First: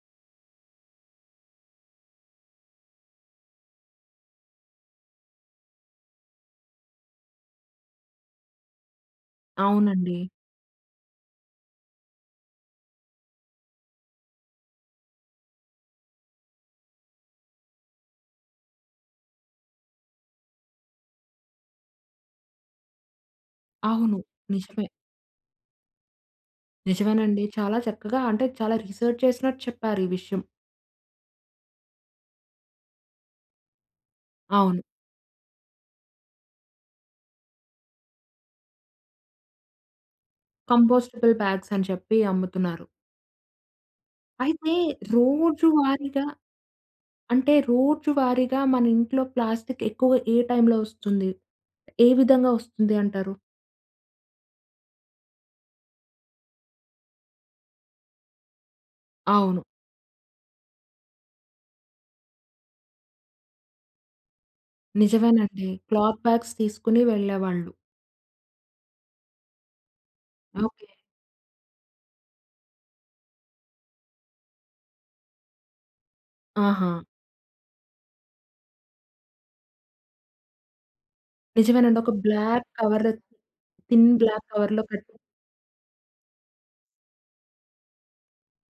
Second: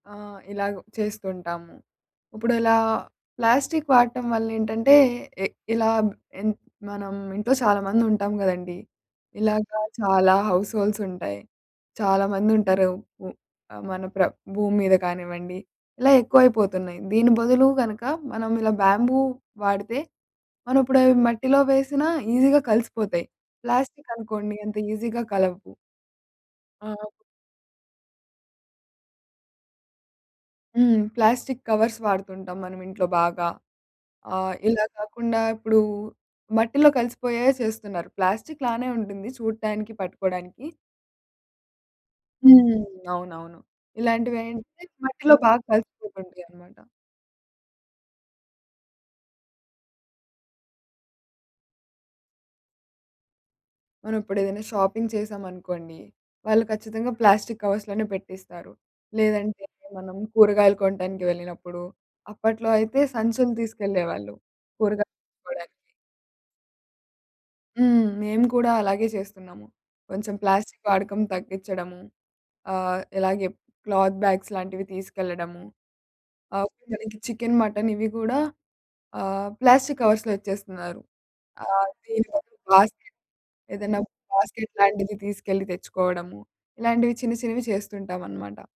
ఆహ్, ఇలాగ చేస్తుంటాము. ఇప్పుడలా ప్లాస్టిక్ వాడటం వల్ల ఏంటంటే, ఎ ఇలా బ్ ఎన్ మనం ఇంట్లో చాలా మందుంటాం గదండీ, ఇలాగ అవునండి. చాలా హౌస్‌హోల్డ్స్ ఉంటాయి. చాలా మందుంటారు. ఉ మన ప్ర భూమి మీద కానివ్వండి ఇలా ఎక్కువైపోతున్నాయి. దీని బదులు కనుక మనం ఇలా బ్యాంబూ వాడితే మనమిప్పుడవి మట్టిలో వేసినా ఈజీగా కలిసిపోతాయి. అవును. ప్లాస్టికనుకోండి అంత నిజమే. ఈజీగా కలవ్వు. ఆ! నిజమేనండి. చాలా చక్కగా అంటే, చాలా రీసెర్చ్ చేసినట్టు చెప్పారు ఈ విషయం. హ్మ్. ప్లాస్టిక్ కవర్స్ వాడుతుంటాం మనం ఇంట్లో బాగా. ఆహ్, అవును. ఇలా కాకుండా ఇప్పుడు మట్టిలో కలిసిపోయేయే సేస్తున్నారు. ప్లాస్టిక్‌లానే ఉంటుంది చూడటానికి, పట్టుకోవడానికి. కంపోస్టబుల్ బ్యాగ్స్ అని చెప్పి హ్మ్. అమ్ముతున్నారు. అవునవును. అయితే, ఇలాంటివేంటంటే మట్టిలో బాగా రోజు వారిగా కలిసిపోతుంటయన్నమాట. అంటే రోజు వారీగా మన ఇంట్లో ప్లాస్టిక్ ఎక్కువగా ఏ టైంలో వస్తుంది? ఏ విధంగా వస్తుంది అంటారు? మనమిప్పుడేదన్నా షాపింగ్ చేశామనుకోండి, వాళ్ళు ఖచ్చితంగా ప్లాస్టిక్ కవర్స్‌లోనే పెట్టిస్తారు. అవును. లేదంటే, మనం కూరగాయలు కొనడానికి వెళ్ళినప్పుడు. అప్పట్లో అయితే, సంచులు తీసుకెళ్ళేవాళ్ళు కూరగాయలు కొనుక్కోడానికి. నిజమేనండి. క్లాత్ బ్యాగ్స్ తీసుకొని వెళ్ళేవాళ్ళు. హ్మ్. మేము కూడా అలాగే చేస్తున్నాము. కొంచెం ఓకె. ప్లాస్టిక్ వాడకం తగ్గించడము, ఆహ్, ఇలాగే క్లాత్ బ్యాగ్స్ లాంటివి తీసుకెళ్లడము. అవును ఆహా! మనకి చికెన్, మటన్ ఇవి కూడా ఆహ్, ప్లాస్టిక్ కవర్స్‌లో ఇచ్చేస్తున్నారు. ఆహ్, నిజమేనండి. ఒక దీని వరకు బ్లాక్ కవర్, బాస్కెట్ ఏదన్నా థిన్ బ్లాక్ బాస్కెట్ కవర్‌లో కట్టి లాంటిది తీసుకెళ్ళి తెచ్చుకోవడము, ఇలాంటివి చిన్న చిన్నవి చేస్తుంటామనమాట.